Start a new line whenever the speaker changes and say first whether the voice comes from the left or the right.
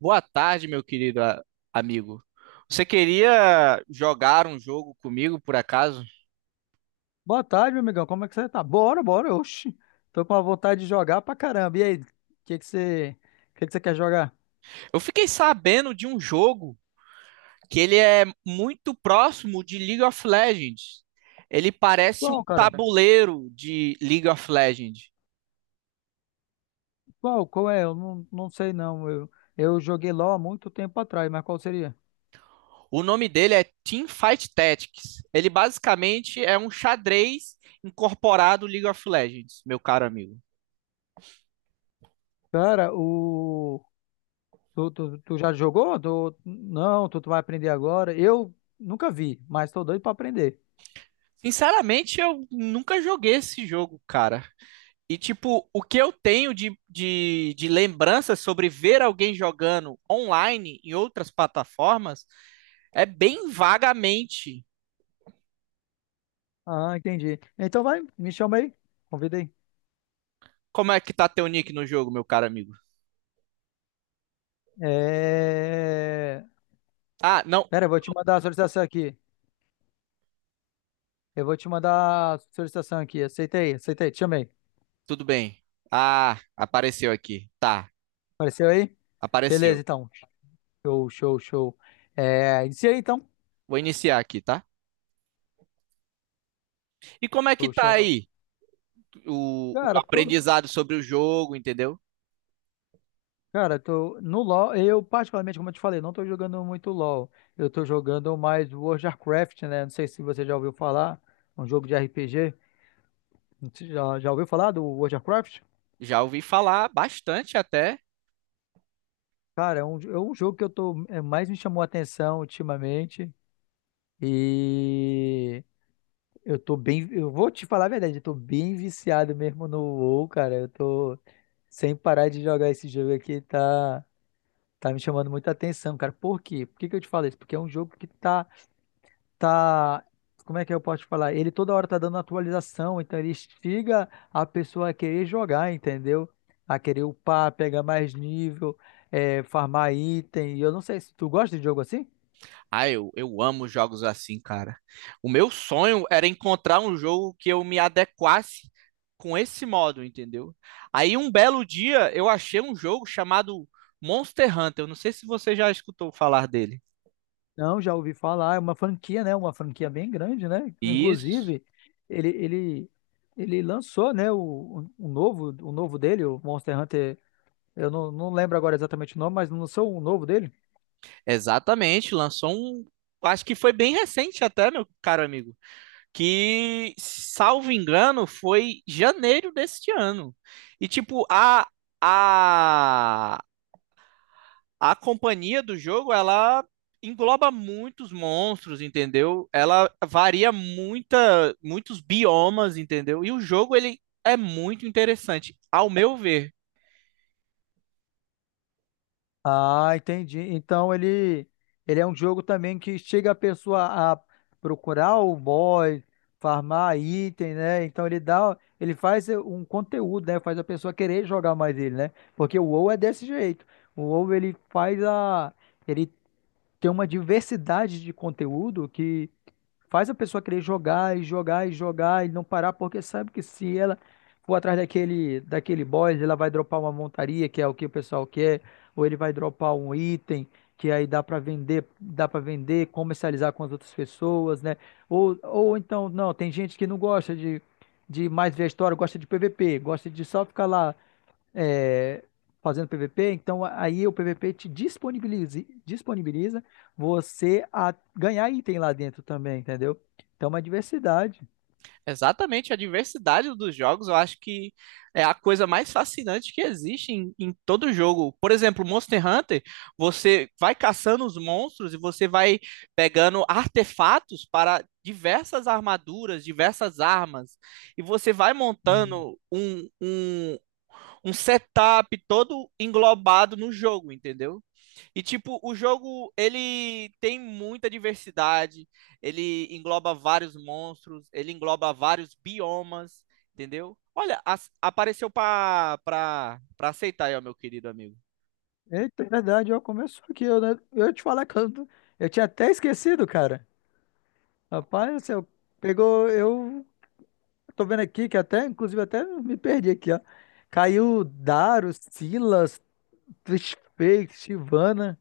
right: Boa tarde, meu querido amigo. Você queria jogar um jogo comigo, por acaso?
left: Boa tarde, meu amigão. Como é que você tá? Bora, bora, oxi. Tô com a vontade de jogar pra caramba. E aí, o que que você, que que você quer jogar?
right: Eu fiquei sabendo de um jogo que ele é muito próximo de League of Legends. Ele parece um
left: Qual, cara?
right: tabuleiro de League of Legends.
left: Qual é? Eu não sei não. Eu joguei LoL há muito tempo atrás, mas qual seria?
right: O nome dele é Team Fight Tactics. Ele basicamente é um xadrez incorporado League of Legends, meu caro amigo.
left: Cara, tu já jogou? Não, tu vai aprender agora. Eu nunca vi, mas tô doido pra aprender.
right: Sinceramente, eu nunca joguei esse jogo, cara. E, tipo, o que eu tenho de lembrança sobre ver alguém jogando online em outras plataformas é bem vagamente.
left: Ah, entendi. Então vai, me chama aí. Convida aí.
right: Como é que tá teu nick no jogo, meu caro amigo?
left: É...
right: Ah, não,
left: Pera, eu vou te mandar a solicitação aqui. Eu vou te mandar a solicitação aqui. Aceitei, aceitei, te chamei.
right: tudo bem. Ah, apareceu aqui. Tá,
left: Apareceu aí? Beleza,
right: apareceu.
left: então. Show, show, show. É, iniciei então.
right: Vou iniciar aqui, tá? E como é que
left: Show,
right: tá
left: show.
right: aí o
left: Cara, tô,
right: aprendizado sobre o jogo, entendeu?
left: cara, tô no LoL. Eu, particularmente, como eu te falei, não tô jogando muito LoL. Eu tô jogando mais World of Warcraft, né? Não sei se você já ouviu falar. É um jogo de RPG. Você já ouviu falar do World of Warcraft?
right: Já ouvi falar bastante até.
left: Cara, é um jogo que eu tô, mais me chamou a atenção ultimamente. E eu tô bem. Eu vou te falar a verdade, eu tô bem viciado mesmo no WoW, cara. Eu tô sem parar de jogar esse jogo aqui, tá, tá me chamando muita atenção, cara. Por quê? Por que que eu te falo isso? Porque é um jogo que tá. Como é que eu posso te falar? Ele toda hora tá dando atualização, então ele instiga a pessoa a querer jogar, entendeu? A querer upar, pegar mais nível, farmar item. E eu não sei se tu gosta de jogo assim?
right: Ah, eu amo jogos assim, cara. O meu sonho era encontrar um jogo que eu me adequasse com esse modo, entendeu? Aí um belo dia eu achei um jogo chamado Monster Hunter. Eu não sei se você já escutou falar dele.
left: Não, já ouvi falar, é uma franquia, né? Uma franquia bem grande, né?
right: Isso.
left: Inclusive, ele, ele, ele lançou, né, o novo dele, o Monster Hunter. Eu não lembro agora exatamente o nome, mas lançou o novo dele.
right: Exatamente, lançou um. Acho que foi bem recente até, meu caro amigo. Que, salvo engano, foi janeiro deste ano. E, tipo, a, a companhia do jogo, ela engloba muitos monstros, entendeu? Ela varia muita, muitos biomas, entendeu? E o jogo, ele é muito interessante, ao meu ver.
left: Ah, entendi. Então ele é um jogo também que chega a pessoa a procurar o boss, farmar item, né? Então ele faz um conteúdo, né? Faz a pessoa querer jogar mais ele, né? Porque o WoW é desse jeito. O WoW ele faz a ele tem uma diversidade de conteúdo que faz a pessoa querer jogar e jogar e jogar e não parar, porque sabe que se ela for atrás daquele boss, ela vai dropar uma montaria, que é o que o pessoal quer, ou ele vai dropar um item que aí dá para vender, comercializar com as outras pessoas, né? Ou então, não, tem gente que não gosta de mais ver a história, gosta de PVP, gosta de só ficar lá é, fazendo PVP, então aí o PVP te disponibiliza você a ganhar item lá dentro também, entendeu? Então, é uma diversidade.
right: Exatamente, a diversidade dos jogos eu acho que é a coisa mais fascinante que existe em todo jogo. Por exemplo, Monster Hunter, você vai caçando os monstros e você vai pegando artefatos para diversas armaduras, diversas armas, e você vai
left: Uhum.
right: montando um setup todo englobado no jogo, entendeu? E, tipo, o jogo, ele tem muita diversidade, ele engloba vários monstros, ele engloba vários biomas, entendeu? Olha, apareceu pra aceitar aí, ó, meu querido amigo.
left: Eita, é verdade, ó, começou aqui. Eu, né, eu ia te falar que eu tinha até esquecido, cara. Rapaz,
right: Nossa.
left: você pegou. Eu tô vendo aqui que até, inclusive, até me perdi aqui, ó. Caiu Daro, Silas, Trishfake, Sivana.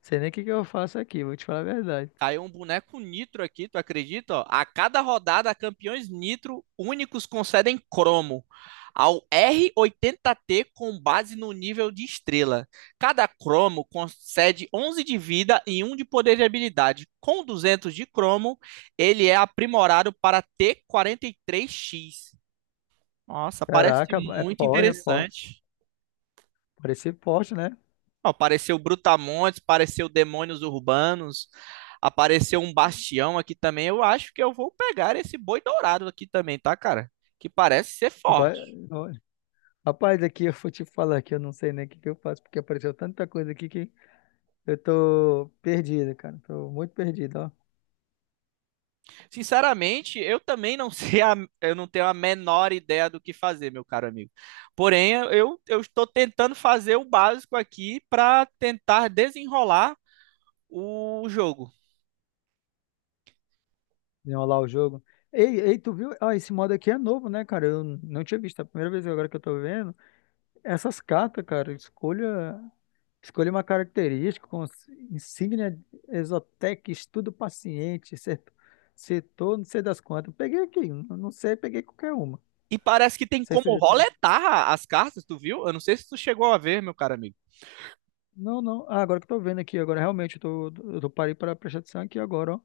left: Sei nem o que que eu faço aqui, vou te falar a verdade.
right: Caiu um boneco nitro aqui, tu acredita? Ó? A cada rodada, campeões nitro únicos concedem cromo ao R80T com base no nível de estrela. Cada cromo concede 11 de vida e um de poder de habilidade. Com 200 de cromo, ele é aprimorado para T43X. Nossa, parece
left: Caraca, é
right: muito
left: forte, é forte.
right: interessante.
left: Parecer forte, né?
right: Não, apareceu Brutamontes, apareceu Demônios Urbanos, apareceu um Bastião aqui também. Eu acho que eu vou pegar esse boi dourado aqui também, tá, cara? Que parece ser
left: Vai-
right: forte.
left: ó, rapaz, aqui eu vou te falar que eu não sei nem o que que eu faço, porque apareceu tanta coisa aqui que eu tô perdido, cara. Tô muito perdido, ó.
right: Sinceramente, eu também não sei, eu não tenho a menor ideia do que fazer, meu caro amigo. Porém, eu estou tentando fazer o básico aqui para tentar desenrolar o jogo.
left: Desenrolar o jogo. Ei, ei, tu viu? Ah, esse modo aqui é novo, né, cara? Eu não tinha visto. É a primeira vez agora que eu tô vendo. Essas cartas, cara, escolha uma característica, com insígnia Exotec, estudo paciente, setor, não sei das quantas. Peguei aqui, não sei, peguei qualquer uma. Não
right: E parece que tem
left: sei se eu
right: como
left: já
right: roletar as cartas, tu viu? Eu não sei se tu chegou a ver, meu caro amigo.
left: Não, não. Ah, agora que eu tô vendo aqui, agora realmente eu tô parei para prestar atenção aqui agora, ó.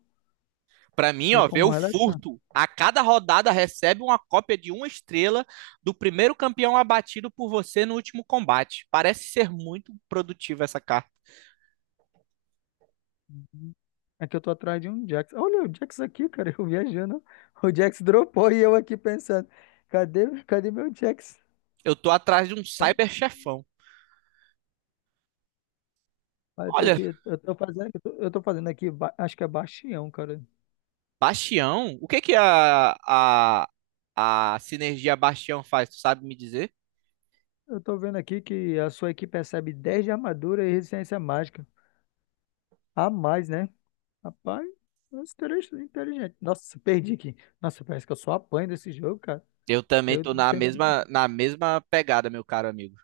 right: Para mim,
left: Tem
right: ó, ver
left: como
right: o
left: relaxar.
right: furto. A cada rodada recebe uma cópia de uma estrela do primeiro campeão abatido por você no último combate. Parece ser muito produtiva essa carta.
left: Uhum. É que eu tô atrás de um Jax. Olha o Jax aqui, cara, eu viajando. O Jax dropou e eu aqui pensando, cadê meu Jax?
right: Eu tô atrás de um cyber chefão.
left: Mas eu tô
right: Olha,
left: aqui, eu tô fazendo aqui, acho que é Bastião, cara.
right: Bastião, o que que a sinergia Bastião faz? Tu sabe me dizer?
left: Eu tô vendo aqui que a sua equipe recebe 10 de armadura e resistência mágica. A mais, né? Rapaz, nossa, inteligente, inteligente. Nossa, perdi aqui. Nossa, parece que eu só apanho desse jogo, cara.
right: Eu também
left: Eu
right: tô na
left: tenho que.
right: mesma, na mesma pegada, meu caro amigo.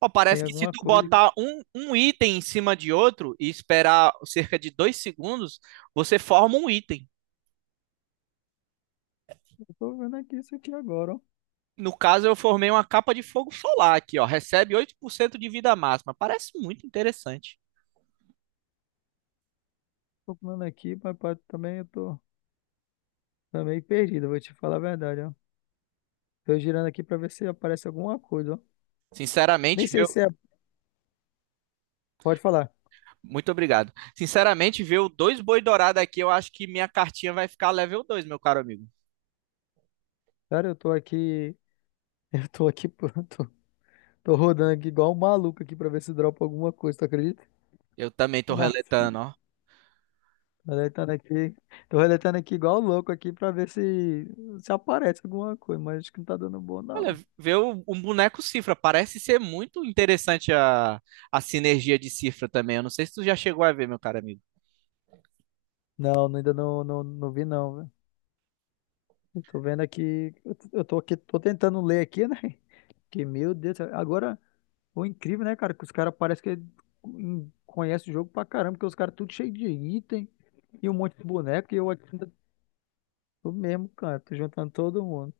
right: Ó,
left: Tem
right: parece que se
left: alguma
right: tu
left: coisa que
right: botar um item em cima de outro e esperar cerca de 2 segundos, você forma um item.
left: eu tô vendo aqui, isso aqui agora, ó.
right: No caso, eu formei uma capa de fogo solar aqui, ó. Recebe 8% de vida máxima. Parece muito interessante.
left: Tô comendo aqui, mas também eu tô meio perdido, vou te falar a verdade, ó. Tô girando aqui pra ver se aparece alguma coisa, ó. Nem
right: Sinceramente,
left: sei
right: viu?
left: se é. Pode falar.
right: Muito obrigado. Sinceramente, ver o dois boi dourado aqui, eu acho que minha cartinha vai ficar level 2, meu caro amigo.
left: Cara, eu tô aqui. Eu tô aqui pronto. Tô rodando aqui igual um maluco aqui pra ver se dropa alguma coisa, tu acredita?
right: Eu também tô
left: Na
right: reletando,
left: fita.
right: ó.
left: Tô deletando aqui. Tô deletando aqui igual louco aqui pra ver se aparece alguma coisa, mas acho que não tá dando bom,
right: Olha,
left: não.
right: ver o boneco Cifra parece ser muito interessante a sinergia de Cifra também. Eu não sei se tu já chegou a ver, meu caro amigo.
left: Não, ainda não, não, não vi não, velho. Eu tô vendo aqui, eu tô aqui, tô tentando ler aqui, né? Que meu Deus, agora o incrível, né, cara, que os caras parece que conhecem o jogo pra caramba, porque os caras tudo cheio de item e um monte de boneco e eu aqui ainda tô mesmo, cara, tô juntando todo mundo.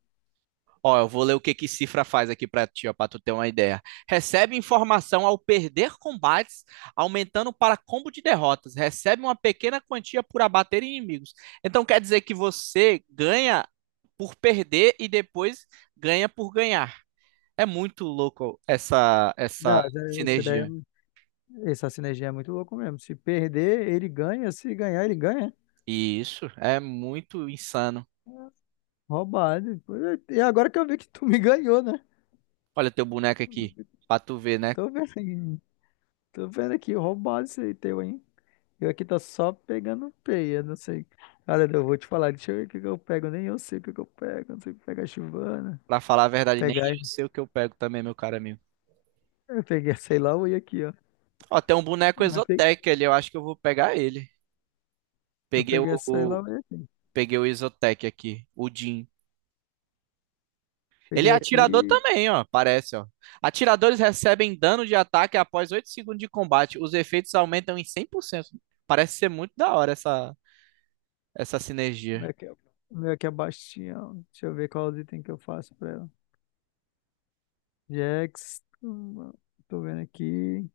right: Ó, eu vou ler o que que Cifra faz aqui para ti, ó, para tu ter uma ideia. Recebe informação ao perder combates, aumentando para combo de derrotas. Recebe uma pequena quantia por abater inimigos. Então quer dizer que você ganha por perder e depois ganha por ganhar. É muito louco essa
left: Não, essa essa ideia
right: sinergia.
left: Essa sinergia é muito louco mesmo. Se perder, ele ganha. Se ganhar, ele ganha.
right: Isso é muito insano.
left: Roubado. Pô, e agora que eu vi que tu me ganhou, né?
right: Olha teu boneco aqui, para tu ver, né?
left: Tô vendo aqui. Tô vendo aqui, roubado esse aí teu, hein? Eu aqui tô só pegando peia, não sei. Olha, eu vou te falar, deixa eu ver o que que eu pego. Nem eu sei o que que eu pego. Não sei pegar chivana.
right: Para falar a verdade, nem
left: Pegar.
right: eu sei o que eu pego também, meu caro amigo.
left: Eu peguei sei lá o aqui, ó.
right: Ó, tem um boneco
left: Mas pe-
right: Exotec ali, eu acho que eu vou pegar ele.
left: Eu
right: Peguei
left: peguei sei lá o aqui.
right: o Exotec aqui, o Jhin. Ele é
left: Peguei
right: atirador
left: aqui.
right: também, ó, parece, ó. Atiradores recebem dano de ataque após 8 segundos de combate. Os efeitos aumentam em 100%. Parece ser muito da hora essa
left: Como
right: sinergia.
left: é que é? O meu aqui é baixinho, ó. Deixa eu ver qual item que eu faço pra ela. Jax, tô vendo aqui.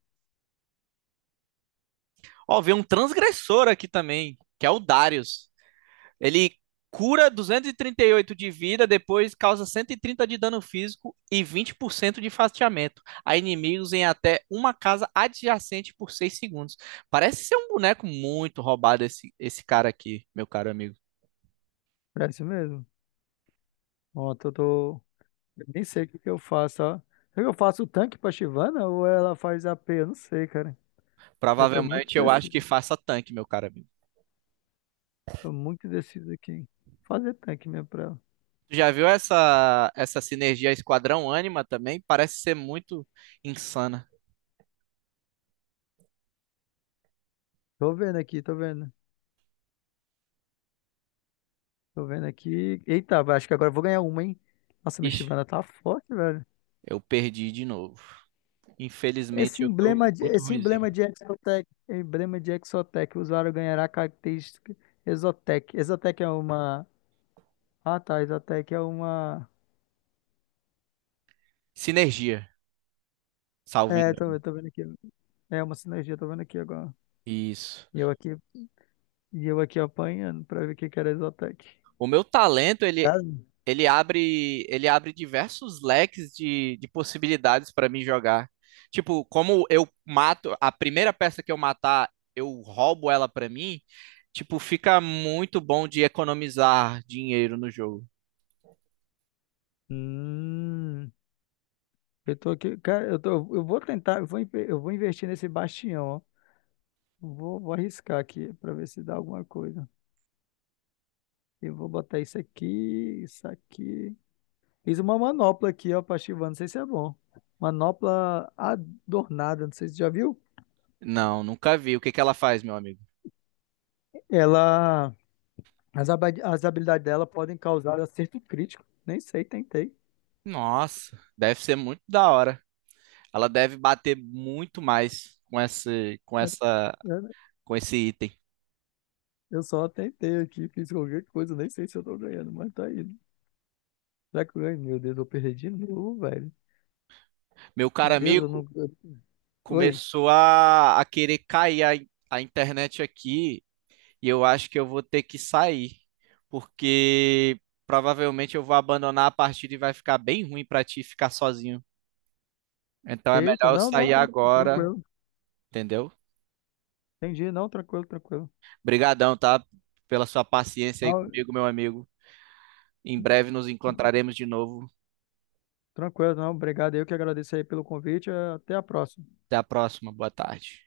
right: Ó, veio um transgressor aqui também, que é o Darius. Ele cura duzentos e trinta e oito de vida, depois causa 130 de dano físico e 20% de fatiamento a inimigos em até uma casa adjacente por 6 segundos. Parece ser um boneco muito roubado esse cara aqui, meu caro amigo.
left: É isso mesmo. Ontem eu tô. Eu nem sei o que que eu faço, ó. Será que eu faço o tanque pra Shyvana ou ela faz AP? Eu não sei, cara. Eu tô muito
right: Provavelmente eu acho que
left: deciso.
right: faça tanque, meu caro amigo.
left: Tô muito deciso aqui. Fazer tanque mesmo pra ela.
right: Tu já viu essa sinergia Esquadrão Ânima também? Parece ser muito insana.
left: Tô vendo aqui, tô vendo. Tô vendo aqui. Eita, acho que agora eu vou ganhar uma, hein? Nossa, minha
right: Ixi,
left: Shyvana tá forte, velho.
right: eu perdi de novo. Infelizmente
left: Esse
right: eu tô
left: emblema de,
right: muito
left: esse
right: ruimzinho.
left: emblema de Exotec, emblema de Exotec, o usuário ganhará característica Exotec. Exotec é uma. Ah, tá. Isotec é uma.
right: Sinergia, salvo
left: É,
right: engano.
left: eu tô vendo aqui. É uma sinergia, tô vendo aqui agora.
right: Isso.
left: E eu aqui, e eu aqui apanhando pra ver o que que era Isotec.
right: O meu talento, ele,
left: Ah,
right: ele abre, ele abre diversos leques de possibilidades para mim jogar. Tipo, como eu mato, a primeira peça que eu matar, eu roubo ela para mim, tipo, fica muito bom de economizar dinheiro no jogo.
left: Hum, eu tô aqui, cara, eu vou tentar, eu vou investir nesse bastião, ó. Vou arriscar aqui pra ver se dá alguma coisa. Eu vou botar isso aqui, isso aqui. Fiz uma manopla aqui, ó, pra ativar, não sei se é bom. Manopla adornada, não sei se você já viu.
right: Não, nunca vi. O que que ela faz, meu amigo?
left: Ela As habilidades dela podem causar acerto crítico. Nem sei, tentei.
right: Nossa, deve ser muito da hora. Ela deve bater muito mais com esse, com essa,
left: Eu
right: com esse item.
left: eu só tentei aqui, fiz qualquer coisa, nem sei se eu tô ganhando, mas tá aí. Será que eu ganho? Meu Deus, eu perdi de novo, velho.
right: Meu caro
left: Meu Deus, eu
right: amigo,
left: não. Oi.
right: começou a querer cair a internet aqui e eu acho que eu vou ter que sair, porque provavelmente eu vou abandonar a partida e vai ficar bem ruim pra ti ficar sozinho. Então é
left: Eita,
right: melhor eu
left: não, não,
right: sair agora,
left: tranquilo.
right: entendeu?
left: Entendi, não, tranquilo, tranquilo.
right: Obrigadão, tá? Pela sua paciência aí
left: Não,
right: comigo, meu amigo. Em breve nos encontraremos de novo.
left: tranquilo, não, obrigado. Eu que agradeço aí pelo convite. Até a próxima.
right: Até a próxima. Boa tarde.